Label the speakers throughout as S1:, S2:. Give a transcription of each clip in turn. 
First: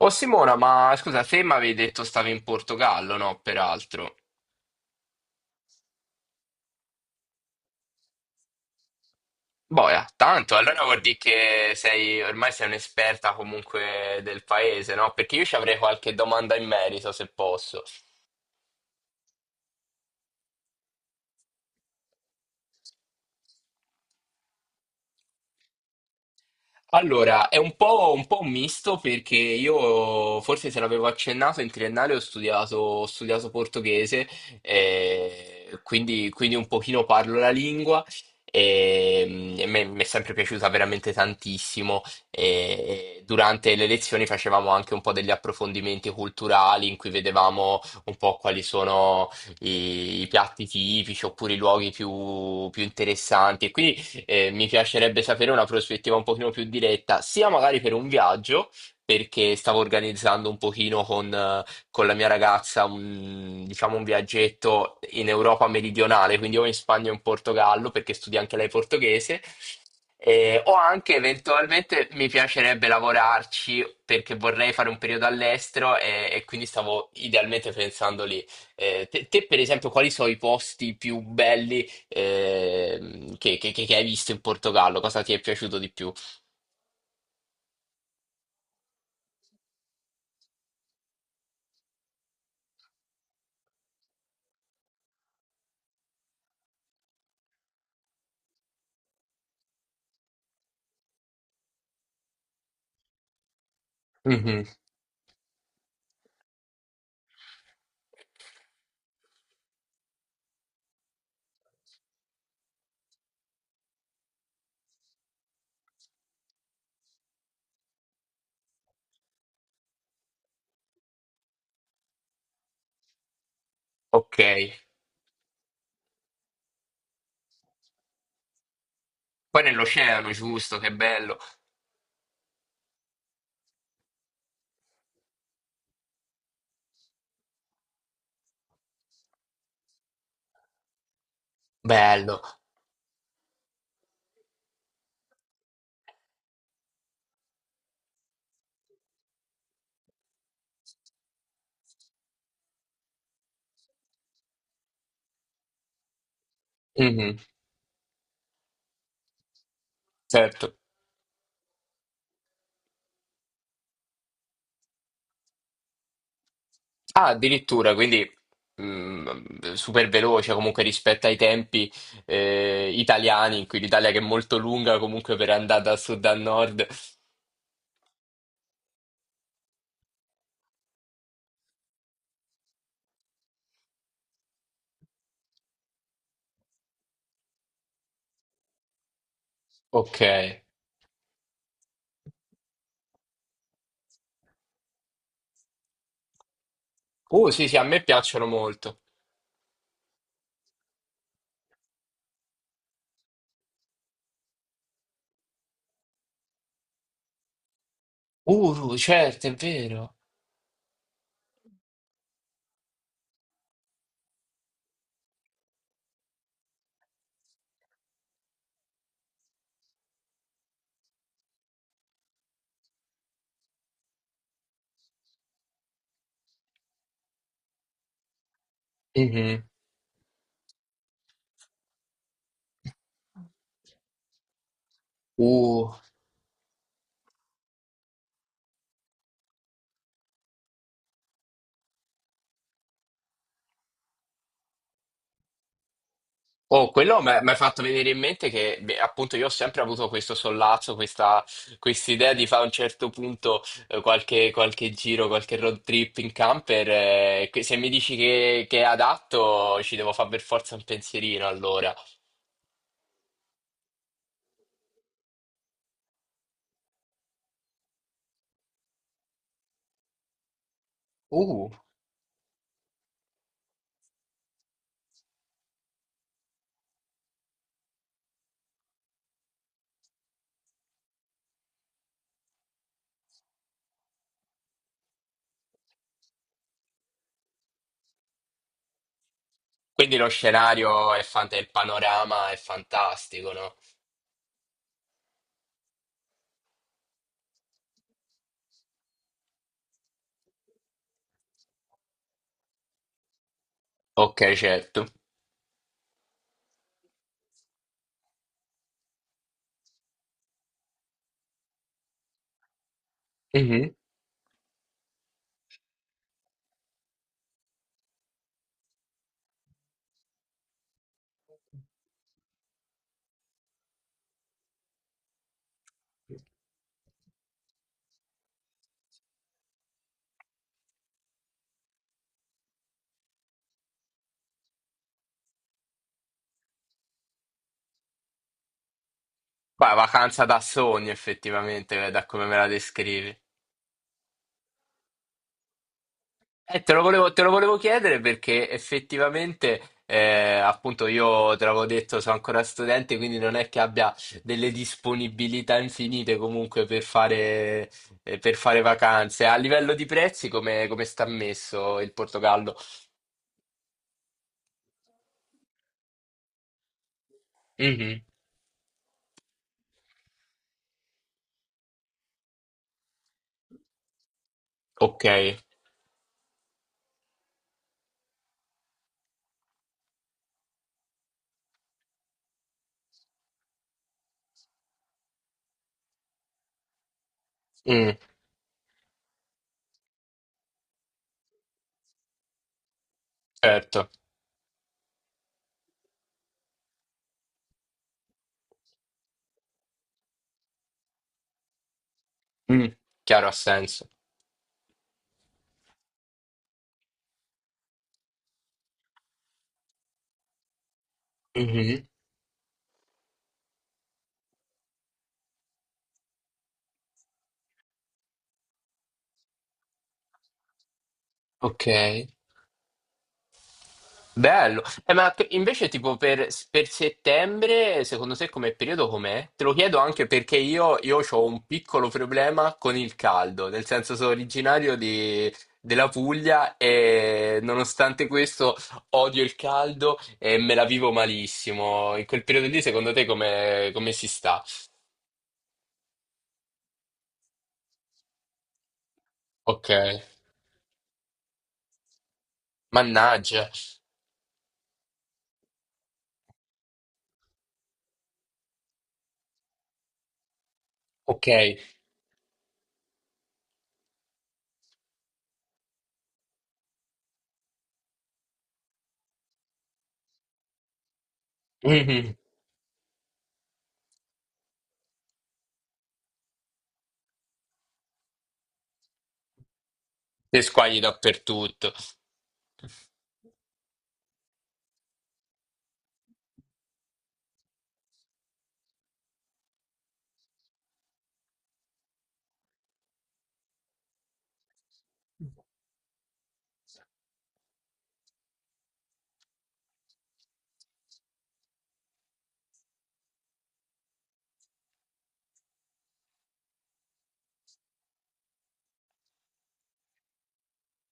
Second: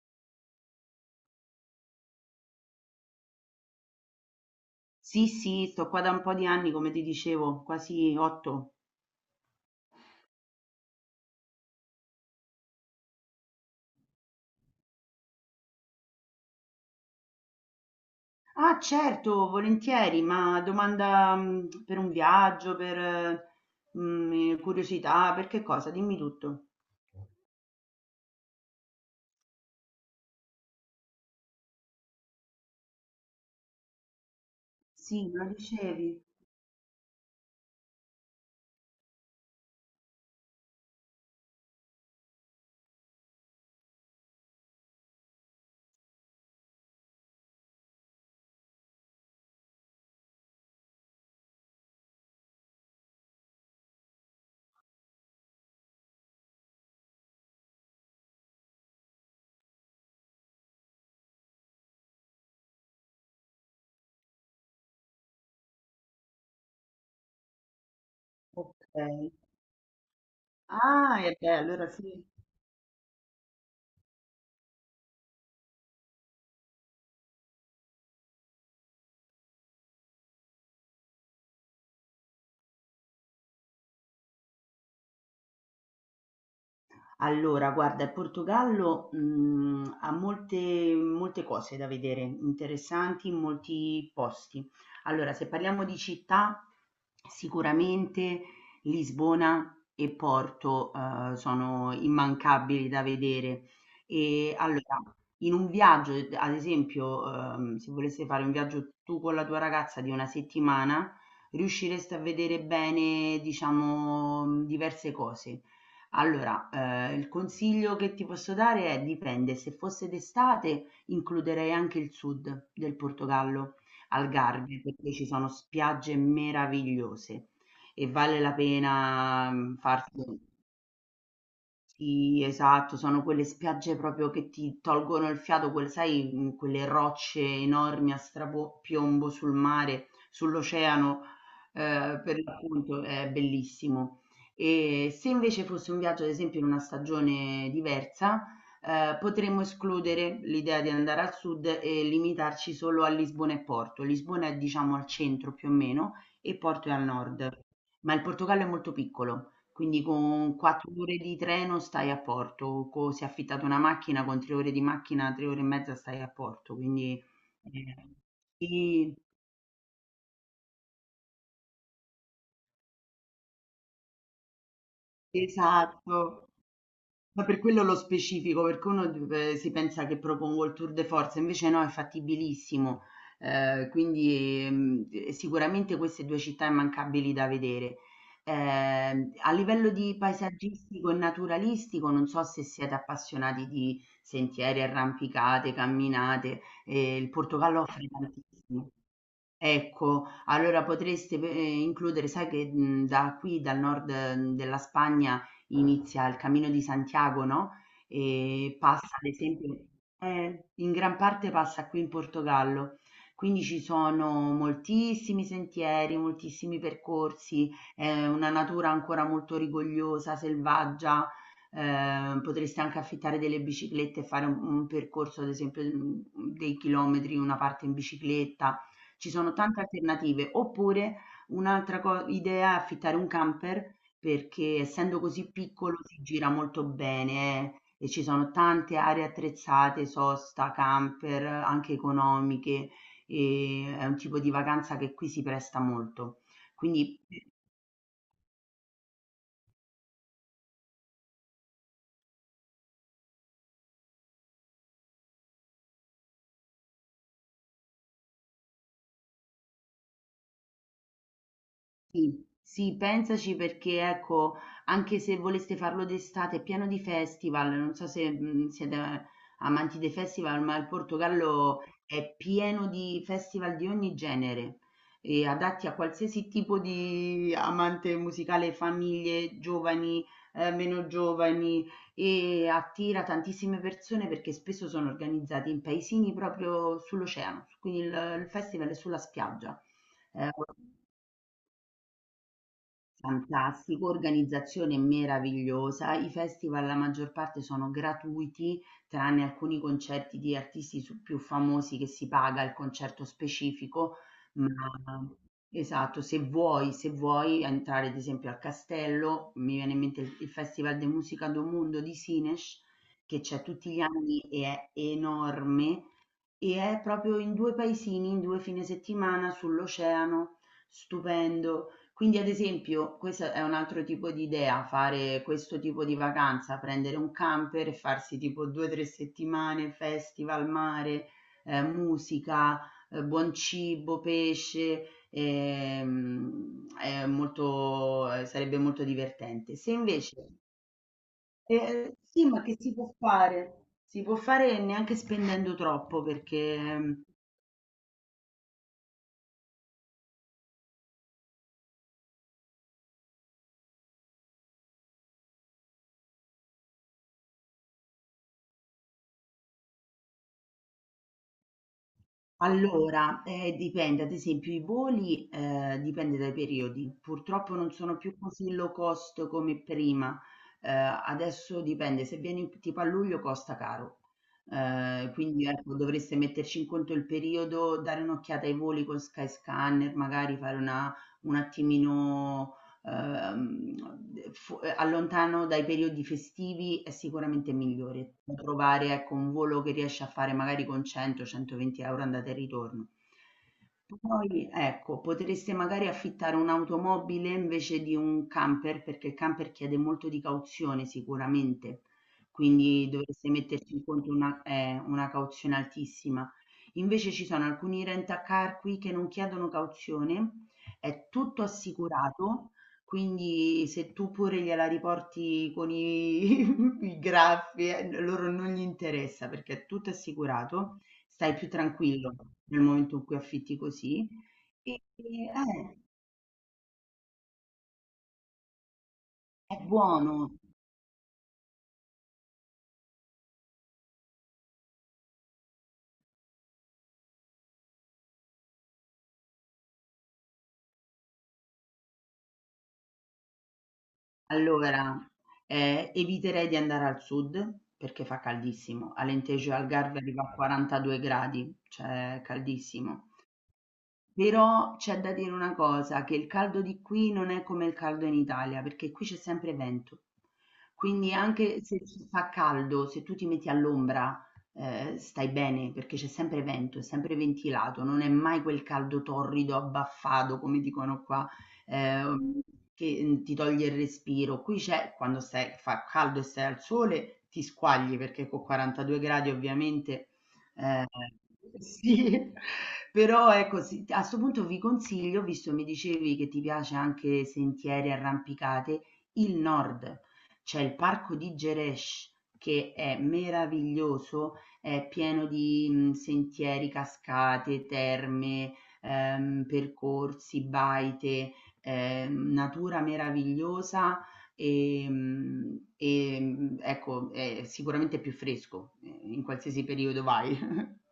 S1: Oh Simona, ma scusa, te mi avevi detto stavi in Portogallo, no? Peraltro.
S2: Sì, sì, sto qua da un po' di anni, come ti dicevo, quasi 8.
S1: Boia, tanto, allora vuol dire che sei, ormai sei un'esperta comunque del paese, no? Perché io ci avrei qualche domanda in merito, se posso.
S2: Ah, certo, volentieri, ma domanda per un viaggio, per curiosità, per che cosa? Dimmi tutto.
S1: Allora, è un po' un misto perché io, forse se l'avevo accennato, in triennale ho studiato portoghese,
S2: Sì, me lo dicevi.
S1: quindi un pochino parlo la lingua mi è sempre piaciuta veramente tantissimo. E durante le lezioni facevamo anche un po' degli approfondimenti culturali in cui vedevamo un po' quali sono i piatti tipici oppure i luoghi più interessanti. E quindi mi piacerebbe sapere una prospettiva un pochino più diretta, sia magari per un viaggio, perché stavo organizzando un pochino con la mia ragazza un, diciamo, un viaggetto in Europa meridionale, quindi o in Spagna o in Portogallo, perché studia anche lei
S2: Ok.
S1: portoghese. O anche
S2: Ah, e beh, allora
S1: eventualmente
S2: sì.
S1: mi piacerebbe lavorarci perché vorrei fare un periodo all'estero e quindi stavo idealmente pensando lì. Te, per esempio, quali sono i posti più belli che hai visto in Portogallo? Cosa ti è piaciuto di più?
S2: Allora, guarda, il Portogallo, ha molte molte cose da vedere, interessanti in molti posti. Allora, se parliamo di città, sicuramente Lisbona e Porto, sono immancabili da vedere. E
S1: Mhm.
S2: allora, in un viaggio, d ad esempio, se voleste fare un viaggio tu con la tua ragazza di 1 settimana, riuscireste a vedere bene, diciamo, diverse cose. Allora, il consiglio che ti posso dare è: dipende, se fosse d'estate includerei anche il sud del Portogallo,
S1: Ok.
S2: Algarve, perché ci sono spiagge meravigliose e vale la pena,
S1: Poi
S2: farsi
S1: nell'oceano, giusto, che bello.
S2: sì, esatto, sono quelle spiagge proprio che ti tolgono il fiato, sai, quelle rocce enormi a strapiombo sul mare, sull'oceano,
S1: Bello.
S2: per l'appunto è bellissimo. E se invece fosse un viaggio, ad esempio, in una stagione diversa, potremmo escludere l'idea di andare al sud e limitarci solo a Lisbona e Porto. Lisbona è, diciamo, al centro più o meno e Porto è al
S1: Mhm.
S2: nord, ma il Portogallo è molto piccolo. Quindi con
S1: Certo.
S2: 4 ore di treno stai a Porto, co se affittate una macchina con 3 ore di macchina, 3 ore e mezza stai a Porto, quindi
S1: Ah, addirittura,
S2: ehm
S1: quindi
S2: sì,
S1: super veloce comunque rispetto ai tempi italiani, in cui l'Italia che è molto lunga comunque per andare da sud a
S2: esatto.
S1: nord.
S2: Ma per quello lo specifico, perché uno si pensa che propongo il tour de force, invece no, è fattibilissimo. Quindi sicuramente queste due città immancabili da vedere. Eh, a livello di
S1: Ok.
S2: paesaggistico e naturalistico, non so se siete appassionati di sentieri, arrampicate, camminate, il
S1: Sì, sì,
S2: Portogallo
S1: a me
S2: offre
S1: piacciono
S2: tantissimo.
S1: molto.
S2: Ecco, allora potreste pe includere sai che, da qui dal nord, della Spagna inizia il Camino di Santiago, no, e passa ad
S1: Certo, è
S2: esempio
S1: vero.
S2: in gran parte passa qui in Portogallo. Quindi ci sono moltissimi sentieri, moltissimi percorsi, è una natura ancora molto rigogliosa, selvaggia, potreste anche affittare delle biciclette e fare un percorso ad esempio, dei chilometri, una parte in bicicletta. Ci sono
S1: Mhm.
S2: tante alternative. Oppure un'altra co idea è affittare un camper, perché essendo così
S1: Uh.
S2: piccolo si gira molto bene e ci sono tante aree attrezzate, sosta, camper, anche economiche, e è un tipo di vacanza che qui si presta molto.
S1: Oh,
S2: Quindi
S1: quello mi ha fatto venire in mente che beh, appunto io ho sempre avuto questo sollazzo, questa idea di fare a un certo punto qualche giro, qualche road trip in camper. Che se mi dici che è adatto, ci devo fare per forza un pensierino allora.
S2: sì, sì, pensaci perché ecco, anche se voleste farlo d'estate, è pieno di festival, non so se siete amanti dei festival, ma il
S1: Uh,
S2: Portogallo è pieno di festival di ogni genere, e adatti a qualsiasi tipo di amante musicale, famiglie, giovani, meno giovani, e attira tantissime persone perché spesso sono organizzati in paesini proprio sull'oceano, quindi il festival è sulla spiaggia.
S1: quindi lo
S2: Eh,
S1: scenario è il panorama è fantastico, no?
S2: Fantastico, organizzazione meravigliosa. I festival la maggior parte sono gratuiti, tranne alcuni concerti di artisti più famosi che si paga il concerto specifico,
S1: Ok,
S2: ma
S1: certo.
S2: esatto, se vuoi entrare ad esempio al castello, mi viene in mente il Festival de Musica do Mundo di Sines, che c'è tutti
S1: Mhm.
S2: gli anni e è enorme e è proprio in due paesini, in due fine settimana sull'oceano, stupendo. Quindi, ad esempio, questo è un altro tipo di idea, fare questo tipo di vacanza, prendere un camper e farsi tipo 2 o 3 settimane, festival, mare, musica, buon cibo, pesce, è molto, sarebbe molto divertente. Se
S1: Poi vacanza
S2: invece,
S1: da sogno, effettivamente, da come
S2: sì,
S1: me
S2: ma
S1: la
S2: che si può
S1: descrivi.
S2: fare? Si può fare neanche spendendo troppo perché... ehm,
S1: Te lo volevo chiedere perché effettivamente, appunto, io te l'avevo detto, sono ancora studente, quindi non è che abbia delle disponibilità infinite comunque per fare vacanze. A livello di prezzi, come sta messo il Portogallo?
S2: Allora, dipende, ad esempio i voli, dipende dai periodi. Purtroppo non sono
S1: Mhm.
S2: più così low cost come prima. Adesso dipende, se vieni tipo a luglio costa caro.
S1: Ok.
S2: Quindi ecco, dovreste metterci in conto il periodo, dare un'occhiata ai voli con Skyscanner, magari fare una un attimino ehm, fu allontano dai periodi festivi è sicuramente
S1: Mm,
S2: migliore. Puoi provare, ecco, un volo che riesci a fare magari con 100-120 € andata e ritorno.
S1: certo.
S2: Poi, ecco, potreste magari affittare un'automobile invece di un camper, perché il camper chiede molto di cauzione sicuramente,
S1: Mm,
S2: quindi
S1: chiaro
S2: dovreste
S1: ha
S2: metterci in
S1: senso.
S2: conto una cauzione altissima. Invece ci sono alcuni rent-a-car qui che non chiedono cauzione, è tutto
S1: Mhm.
S2: assicurato, quindi se tu pure gliela riporti con i, i graffi, loro non gli interessa perché è tutto assicurato, stai più
S1: Ok.
S2: tranquillo nel momento in cui affitti così.
S1: Bello.
S2: E,
S1: Ma
S2: e-
S1: invece
S2: eh,
S1: tipo per settembre, secondo te come periodo com'è? Te lo
S2: è
S1: chiedo anche
S2: buono.
S1: perché io, ho un piccolo problema con il caldo, nel senso sono della Puglia e nonostante questo odio il caldo e me la vivo malissimo. In quel periodo lì, secondo te come si sta?
S2: Allora, eviterei di andare al sud perché fa caldissimo. Alentejo e
S1: Ok.
S2: Algarve arriva a 42 gradi, cioè è caldissimo.
S1: Mannaggia.
S2: Però c'è da dire una cosa, che il caldo di qui non è come il caldo in Italia, perché qui c'è sempre vento. Quindi
S1: Ok.
S2: anche se ci fa caldo, se tu ti metti all'ombra, stai bene, perché c'è sempre vento, è sempre ventilato, non è mai quel caldo torrido, abbaffato, come dicono qua,
S1: Mhm.
S2: ehm, che ti toglie il respiro. Qui c'è, quando stai, fa caldo e stai al sole, ti squagli, perché con 42 gradi ovviamente
S1: Te squagli
S2: Ehm,
S1: dappertutto.
S2: sì, però ecco sì, a 'sto punto vi consiglio, visto mi dicevi che ti piace anche sentieri, arrampicate, il nord. C'è il parco di Gerêsh che è meraviglioso, è pieno di, sentieri, cascate, terme, percorsi, baite, natura meravigliosa. Ecco, è sicuramente più fresco, in qualsiasi periodo vai.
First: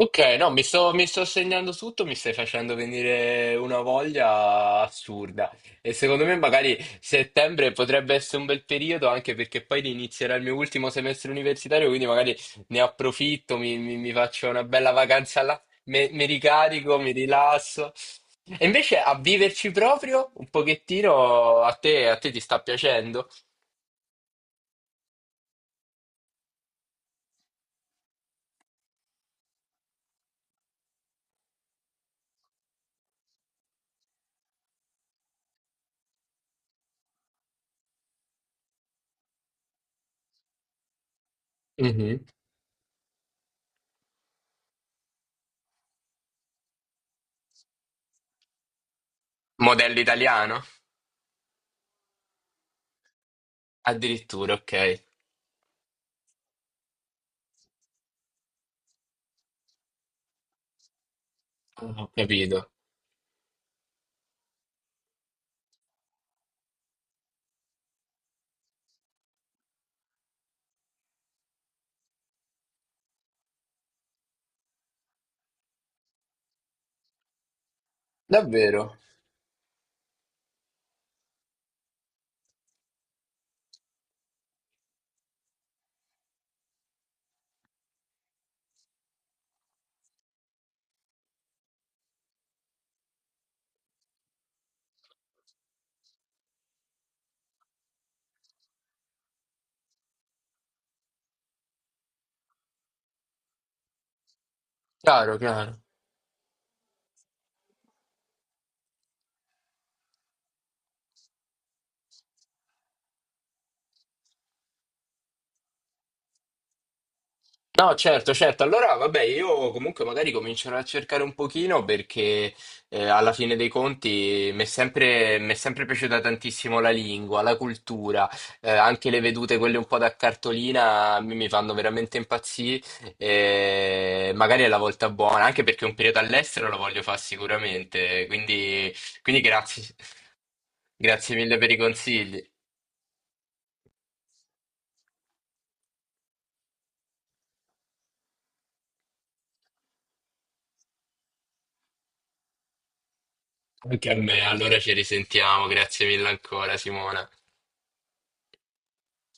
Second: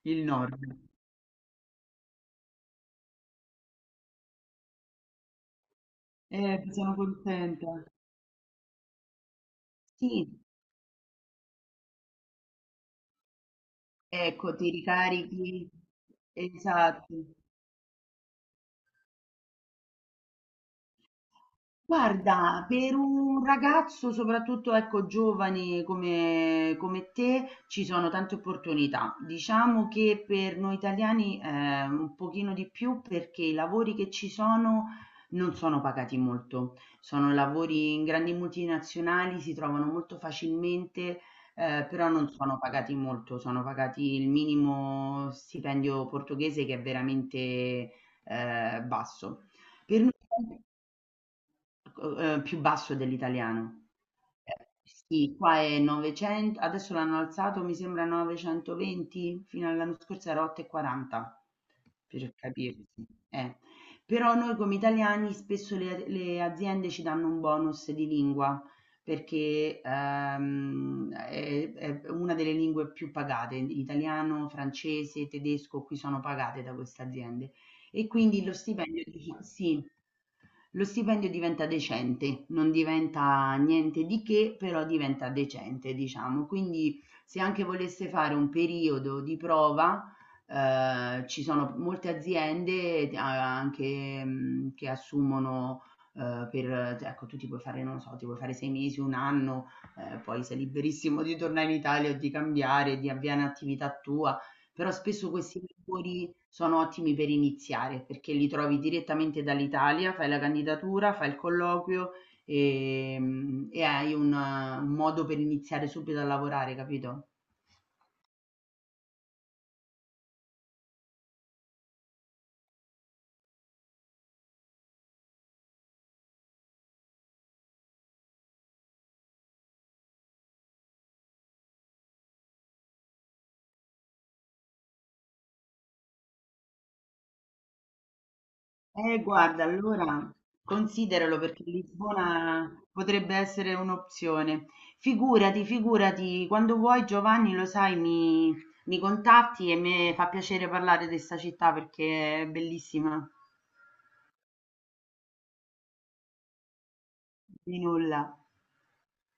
S1: Ok,
S2: Il nord.
S1: no, mi sto segnando tutto, mi stai facendo venire una voglia assurda. E secondo me magari
S2: Sono
S1: settembre
S2: contenta.
S1: potrebbe essere un bel periodo, anche perché poi inizierà
S2: Sì,
S1: il mio ultimo semestre universitario, quindi magari ne approfitto, mi faccio
S2: ecco,
S1: una
S2: ti
S1: bella vacanza là,
S2: ricarichi.
S1: mi ricarico, mi
S2: Esatto.
S1: rilasso. E invece a viverci proprio un pochettino, a te ti sta
S2: Guarda, per
S1: piacendo?
S2: un ragazzo, soprattutto ecco, giovane come te, ci sono tante opportunità. Diciamo che per noi italiani un pochino di più perché i lavori che ci sono non sono pagati molto. Sono lavori in grandi multinazionali, si trovano molto facilmente, però
S1: Mhm.
S2: non sono pagati molto. Sono pagati il minimo stipendio portoghese che è veramente basso.
S1: Modello
S2: Per noi.
S1: italiano?
S2: Più basso dell'italiano.
S1: Addirittura, ok.
S2: Sì, qua è 900, adesso l'hanno alzato mi sembra a 920, fino all'anno scorso era 8,40,
S1: Ho
S2: per
S1: capito.
S2: capirti, eh. Però noi come italiani spesso le aziende ci danno un bonus di lingua perché, è una delle lingue più pagate, italiano, francese, tedesco, qui sono pagate da queste aziende. E quindi lo
S1: Davvero?
S2: stipendio di chi sì. Lo stipendio diventa decente, non diventa niente di che, però diventa decente, diciamo. Quindi se anche volesse fare un periodo di prova, ci sono molte aziende anche che assumono per, cioè, ecco, tu ti puoi fare, non lo so, ti puoi fare 6 mesi, un anno, poi sei liberissimo di tornare in Italia o di cambiare, di avviare un'attività tua, però spesso
S1: Chiaro,
S2: questi
S1: chiaro.
S2: lavori sono ottimi per iniziare perché li trovi direttamente dall'Italia, fai la candidatura, fai il colloquio e, e hai un modo per iniziare subito a lavorare, capito?
S1: No, certo, certo. Allora, vabbè, io comunque magari comincerò a cercare un pochino perché alla fine dei conti mi è sempre piaciuta tantissimo la lingua, la cultura, anche le vedute, quelle un po' da cartolina, mi fanno veramente impazzire. Eh, magari è la volta buona, anche perché un periodo all'estero lo voglio fare sicuramente. Quindi, quindi
S2: Guarda,
S1: grazie,
S2: allora
S1: grazie
S2: consideralo
S1: mille
S2: perché
S1: per i consigli.
S2: Lisbona potrebbe essere un'opzione. Figurati, figurati, quando vuoi Giovanni, lo sai, mi contatti e mi fa piacere parlare di questa città perché è bellissima.
S1: Anche a me, allora ci risentiamo. Grazie mille ancora, Simona.
S2: Di nulla.